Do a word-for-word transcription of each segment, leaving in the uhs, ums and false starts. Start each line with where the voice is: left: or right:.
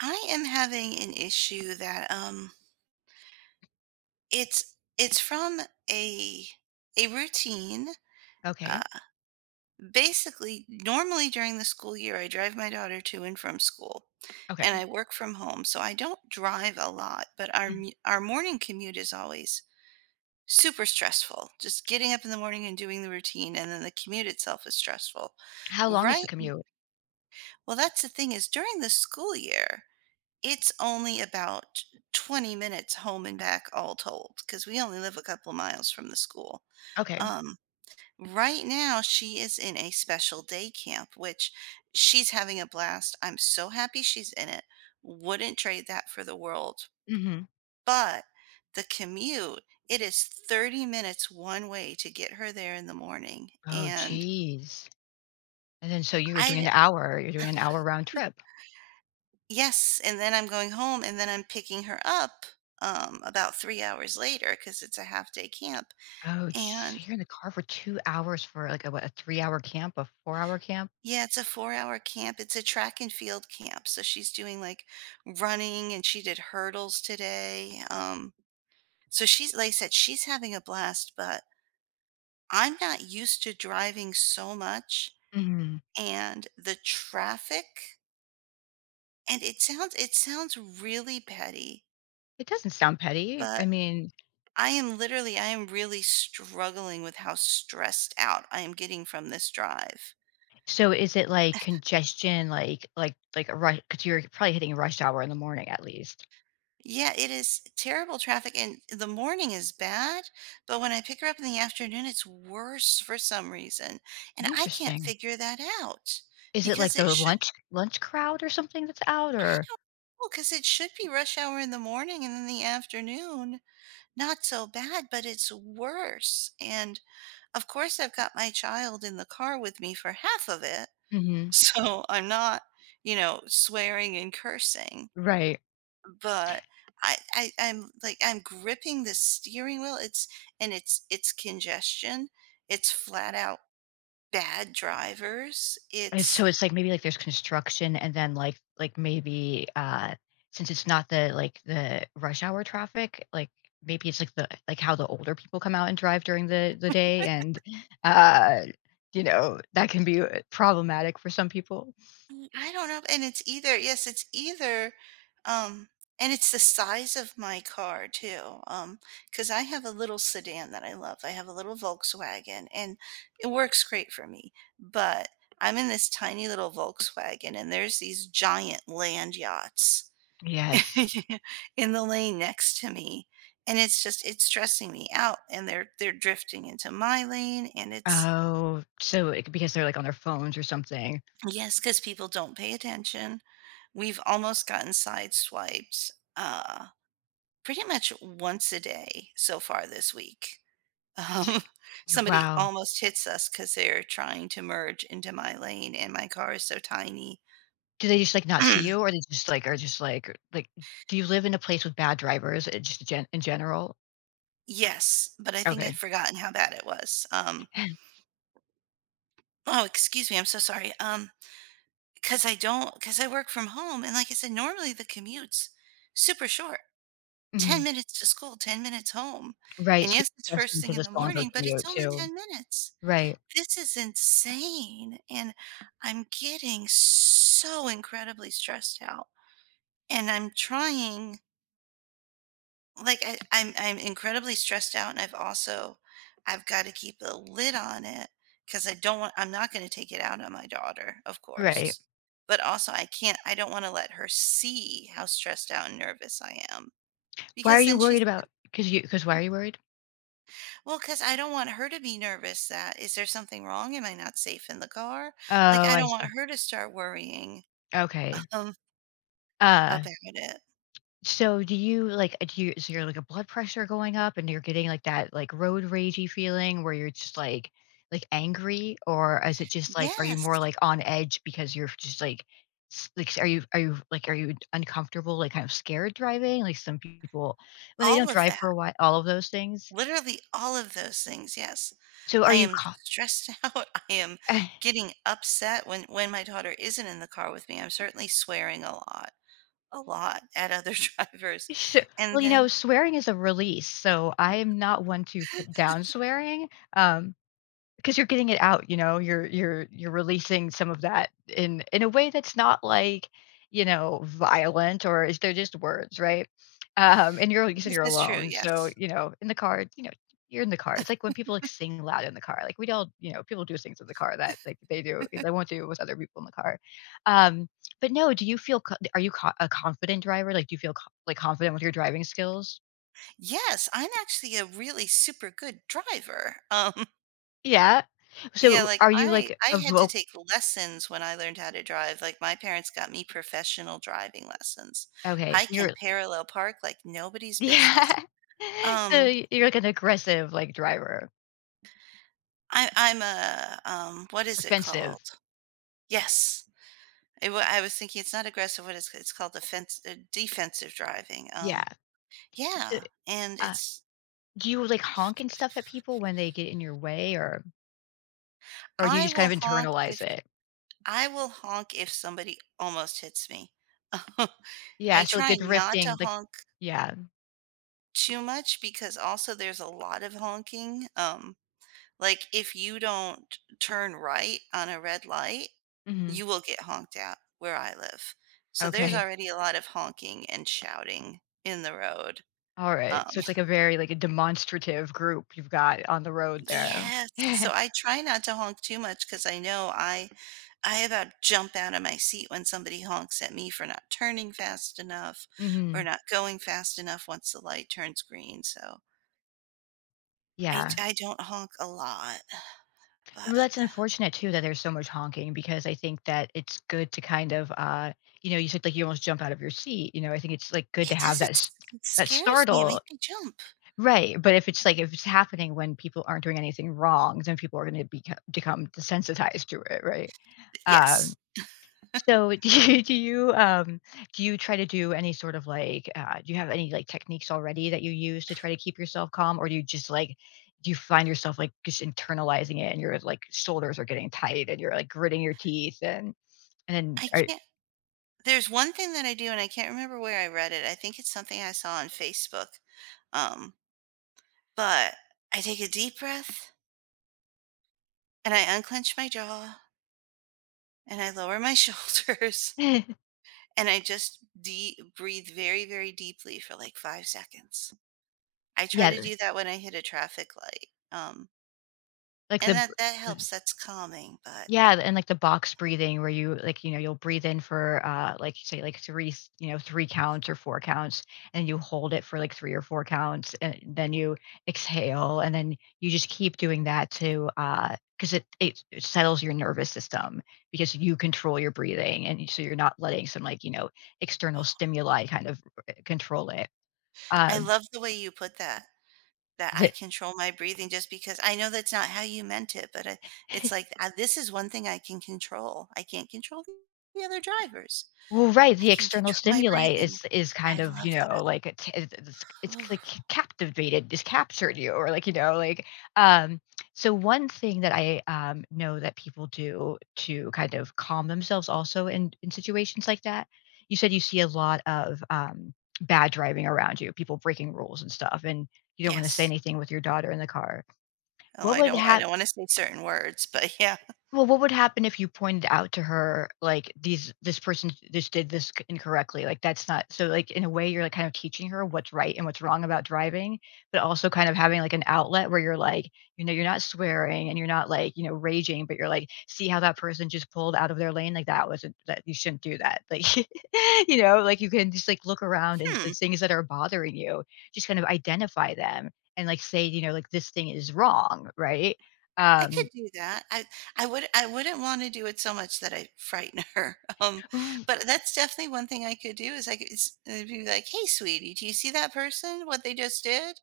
right: I am having an issue that um it's it's from a a routine. Uh,
left: Okay.
right: Basically, normally during the school year, I drive my daughter to and from school,
left: Okay.
right: and I work from home, so I don't drive a lot. But our
left: Mm.
right: mu- our morning commute is always super stressful. Just getting up in the morning and doing the routine, and then the commute itself is stressful,
left: How long is the
right: right?
left: commute?
right: Well, that's the thing is during the school year. It's only about twenty minutes home and back all told, because we only live a couple miles from the school.
left: Okay.
right: Um, right now, she is in a special day camp, which she's having a blast. I'm so happy she's in it. Wouldn't trade that for the world.
left: Mhm.
right: But the commute, it is thirty minutes one way to get her there in the morning,
left: Oh,
right: and
left: jeez. And then so you're doing an
right: I
left: hour you're doing an hour round trip.
right: yes, and then I'm going home, and then I'm picking her up, um, about three hours later, cause it's a half-day camp,
left: Oh,
right: and
left: jeez. You're in the car for two hours for, like, a what, a three-hour camp, a four-hour camp?
right: yeah, it's a four-hour camp, it's a track and field camp, so she's doing, like, running, and she did hurdles today, um, so she's like I said, she's having a blast, but I'm not used to driving so much,
left: Mhm.
right: and the traffic and it sounds it sounds really petty,
left: It doesn't sound petty. I
right: but
left: mean,
right: I am literally I am really struggling with how stressed out I am getting from this drive.
left: so is it, like, congestion, like like like a rush? Because 'cause you're probably hitting rush hour in the morning at least.
right: Yeah, it is terrible traffic and the morning is bad, but when I pick her up in the afternoon, it's worse for some reason. And I can't
left: Interesting.
right: figure that out
left: Is it, like,
right: because it
left: the
right: should
left: lunch lunch crowd or something that's out?
right: I
left: Or
right: don't know because it should be rush hour in the morning and in the afternoon. Not so bad, but it's worse. And of course I've got my child in the car with me for half of it.
left: Mhm.
right: So I'm not, you know, swearing and cursing,
left: Right.
right: but I, I I'm like I'm gripping the steering wheel. It's And it's it's congestion. It's flat out bad drivers.
left: And
right: It's
left: so it's like maybe like there's construction and then like like maybe uh since it's not the like the rush hour traffic, like maybe it's like the like how the older people come out and drive during the the day and uh you know that can be uh, problematic for some people.
right: Mm, I don't know, and it's either yes, it's either, um and it's the size of my car too, um, because I have a little sedan that I love. I have a little Volkswagen, and it works great for me, but I'm in this tiny little Volkswagen, and there's these giant land yachts
left: Yes.
right: in the lane next to me, and it's just it's stressing me out, and they're they're drifting into my lane, and it's
left: Oh, so it, because they're like on their phones or something.
right: yes, because people don't pay attention. We've almost gotten sideswiped, uh, pretty much once a day so far this week. Um,
left: Gee,
right: somebody
left: wow.
right: almost hits us because 'cause they're trying to merge into my lane, and my car is so tiny.
left: Do they just like not see you, or they just like are just like like do you live in a place with bad drivers, uh, just gen- in general?
right: Yes, but I think
left: Okay.
right: I'd forgotten how bad it was. Um, oh, excuse me, I'm so sorry. Um, Because I don't Not because I work from home, and like I said, normally the commute's super short. ten
left: Mhm.
right: minutes to school, ten minutes home.
left: Right,
right: And
left: so
right: yes, it's
left: you're
right: first
left: adjusting
right: thing
left: to
right: in
left: this
right: the
left: longer
right: morning, but it's
left: commute
right: only
left: too.
right: ten minutes.
left: Right,
right: This is insane, and I'm getting so incredibly stressed out, and I'm trying like, I I'm I'm incredibly stressed out, and I've also I've gotta keep a lid on it because I don't want I'm not gonna take it out on my daughter, of
left: right.
right: course, but also I can't I don't wanna let her see how stressed out and nervous I am
left: Why are
right: because
left: you
right: then she's
left: worried about? Because you? Because why are you worried?
right: well, because I don't want her to be nervous that is there something wrong? Am I not safe in the car?" Like,
left: Oh,
right: I
left: I
right: don't
left: see.
right: want her to start worrying
left: Okay.
right: Um,
left: Uh,
right: about it.
left: so do you, like uh, do you? So you're like, a blood pressure going up and you're getting, like, that, like, road ragey feeling where you're just, like like, angry? Or is it just, like, are you more,
right: Yes,
left: like, on edge because you're just, like s like, s are you? Are you, like, are you uncomfortable, like, kind of scared driving? Like, some people when they
right: all
left: don't
right: of
left: drive for
right: that.
left: a while, all of those things.
right: Literally all of those things, yes.
left: So are
right: I
left: you
right: am stressed out, I am
left: ca
right: getting upset when when my daughter isn't in the car with me, I'm certainly swearing a lot, a lot at other drivers,
left: Sho well,
right: and
left: you know,
right: then
left: swearing is a release, so I am not one to put down swearing, um, because you're getting it out. You know, you're you're you're releasing some of that in in a way that's not like, you know, violent. Or is they're just words, right? Um and you're like you said,
right: this
left: you're
right: is true,
left: alone, so
right: yes.
left: you know, in the car, you know, you're in the car. It's like when people like sing loud in the car, like we all, you know, people do things in the car that like they do they won't do with other people in the car. um but no, do you feel co- are you co- a confident driver? Like, do you feel co- like confident with your driving skills?
right: Yes, I'm actually a really super good driver. Um,
left: Yeah,
right: yeah,
left: so
right: like
left: are you
right: I
left: like
right: I
left: a
right: had to
left: voc
right: take lessons when I learned how to drive. Like my parents got me professional driving lessons.
left: okay, so
right: I
left: you're
right: can parallel park like nobody's business.
left: Yeah. So
right: Um,
left: y you're like an aggressive, like, driver,
right: I I'm a um, What is it
left: offensive.
right: called? Yes. It, wa- I was thinking it's not aggressive. What is it's called? Defense, uh, defensive driving.
left: Yeah.
right: Um,
left: So,
right: yeah, and
left: uh,
right: it's
left: do you, like, honk and stuff at people when they get in your way, or or do you
right: I
left: just
right: will
left: kind of
right: honk
left: internalize
right: if
left: it?
right: I will honk if somebody almost hits me.
left: Yeah,
right: I
left: so, like, the
right: try not to
left: drifting, like
right: honk
left: yeah.
right: too much because also there's a lot of honking. Um, like if you don't turn right on a red light,
left: Mhm.
right: you will get honked out where I live. So there's
left: Okay.
right: already a lot of honking and shouting in the road.
left: Alright.
right: um,
left: So it's like a very, like, a demonstrative group you've got on the road there.
right: Yes, so I try not to honk too much because I know I I about jump out of my seat when somebody honks at me for not turning fast enough or
left: Mhm.
right: not going fast enough once the light turns green, so I I d
left: Yeah.
right: I don't honk a lot,
left: Well,
right: but
left: that's unfortunate too that there's so much honking, because I think that it's good to kind of, uh, you know, you said like you almost jump out of your seat. You know, I think it's like good to
right: it
left: have
right: does
left: that
right: it
left: s-
right: it
left: that
right: scares me, it
left: startle,
right: makes me jump.
left: right? But if it's like if it's happening when people aren't doing anything wrong, then people are going to become become desensitized to it, right? Um,
right: Yes.
left: so do you do you, um do you try to do any sort of, like, uh do you have any, like, techniques already that you use to try to keep yourself calm, or do you just, like, do you find yourself, like, just internalizing it and your, like, shoulders are getting tight and you're, like, gritting your teeth? and and then
right: I
left: are
right: can't There's one thing that I do, and I can't remember where I read it, I think it's something I saw on Facebook, um, but I take a deep breath, and I unclench my jaw and I lower my shoulders and I just de- breathe very, very deeply for like five seconds. I try
left: Yeah,
right: to do that when I hit a traffic light. Um,
left: like
right: and
left: the
right: that, that helps. That's calming. But
left: Yeah, and like the box breathing where you like, you know, you'll breathe in for uh like say like three, s- you know, three counts or four counts, and you hold it for like three or four counts, and then you exhale, and then you just keep doing that to uh because it, it it settles your nervous system, because you control your breathing, and so you're not letting some, like, you know, external stimuli kind of uh, control it.
right: I
left: Um
right: love the way you put that, that I control my breathing just because I know that's not how you meant it. But I, it's like, uh this is one thing I can control. I can't control the other drivers.
left: Well, right,
right: I
left: the
right: can
left: external
right: control my
left: stimuli
right: breathing.
left: is is
right: I
left: kind of, you
right: love that.
left: know, like, it's it's it's
right: Ooh,
left: like captivated, it's captured you. Or like, you know, like, um, so one thing that I, um, know that people do to kind of calm themselves also in in situations like that, you said you see a lot of, um, bad driving around you, people breaking rules and stuff, and you don't wanna say
right: yes.
left: anything with your daughter in the car.
right: Oh,
left: What
right: I
left: would
right: don't, I
left: happen?
right: don't want to say certain words, but yeah.
left: Well, what would happen if you pointed out to her, like, these this person just did this c incorrectly, like, that's not. So, like, in a way, you're, like, kind of teaching her what's right and what's wrong about driving, but also kind of having, like, an outlet where you're, like, you know, you're not swearing and you're not, like, you know, raging, but you're, like, "See how that person just pulled out of their lane? Like, that wasn't that you shouldn't do that." Like, you know, like, you can just, like, look around and the
right: Hmm.
left: things that are bothering you, just kind of identify them and, like, say, you know, like, "This thing is wrong," right?
right: I could
left: Um
right: do that. I I would I wouldn't wanna do it so much that I frighten her, um, but that's definitely one thing I could do is I could s uh, be like, "Hey, sweetie, do you see that person, what they just did?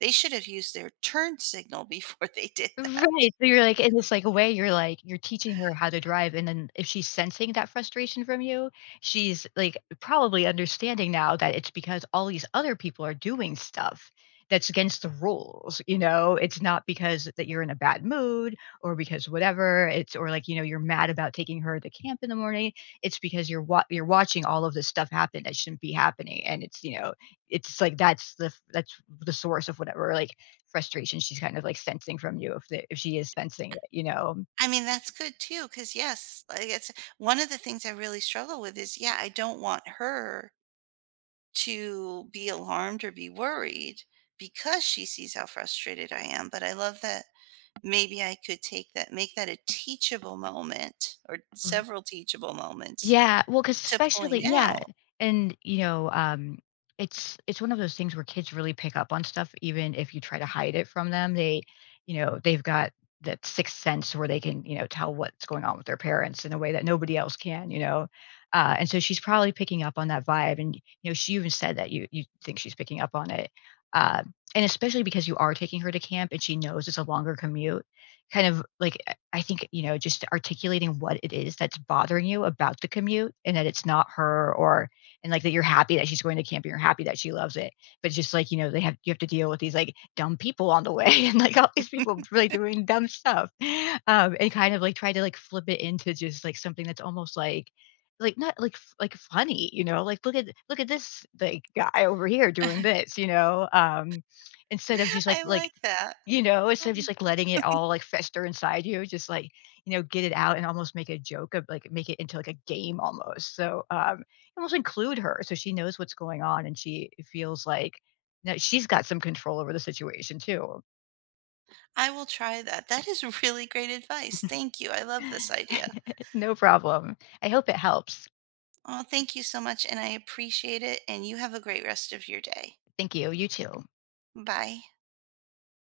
right: They should have used their turn signal before they did that."
left: Right, so you're like in this, like, way, you're like you're teaching her how to drive, and then if she's sensing that frustration from you, she's, like, probably understanding now that it's because all these other people are doing stuff that's against the rules, you know? It's not because that you're in a bad mood or because whatever, it's or, like, you know, you're mad about taking her to camp in the morning, it's because you're wa you're watching all of this stuff happen that shouldn't be happening, and it's, you know, it's like that's the that's the source of whatever, like, frustration she's kind of like sensing from you, if the if she is sensing it, you know?
right: I mean, that's good too. Cause yes, like, it's one of the things I really struggle with is, yeah, I don't want her to be alarmed or be worried because she sees how frustrated I am, but I love that. Maybe I could take that make that a teachable moment or
left: Mm,
right: several teachable moments
left: yeah, well, because
right: to
left: especially
right: point
left: yeah,
right: out.
left: and, you know, um, it's it's one of those things where kids really pick up on stuff even if you try to hide it from them. They, you know, they've got that sixth sense where they can, you know, tell what's going on with their parents in a way that nobody else can, you know? Uh, and so she's probably picking up on that vibe, and, you know, she even said that you you think she's picking up on it. Uh, and especially because you are taking her to camp and she knows it's a longer commute. Kind of like, I think, you know, just articulating what it is that's bothering you about the commute and that it's not her, or and like that you're happy that she's going to camping, you're happy that she loves it. But it's just like, you know, they have you have to deal with these like dumb people on the way and like all these people really doing dumb stuff. Um, and kind of like try to like flip it into just like something that's almost like like not like f- like funny, you know, like look at look at this like guy over here doing this, you know. Um instead of just like
right: I
left: like
right: like that.
left: you know, instead of just,
right: Um,
left: like, letting it all, like, fester inside you, just, like, you know, get it out and almost make a joke of, like, make it into, like, a game almost. So, um, almost include her so she knows what's going on and she feels like that she's got some control over the situation too.
right: I will try that. That is really great advice. Thank you. I love this idea.
left: No problem. I hope it helps.
right: Oh, thank you so much, and I appreciate it. And you have a great rest of your day.
left: Thank you. You too.
right: Bye.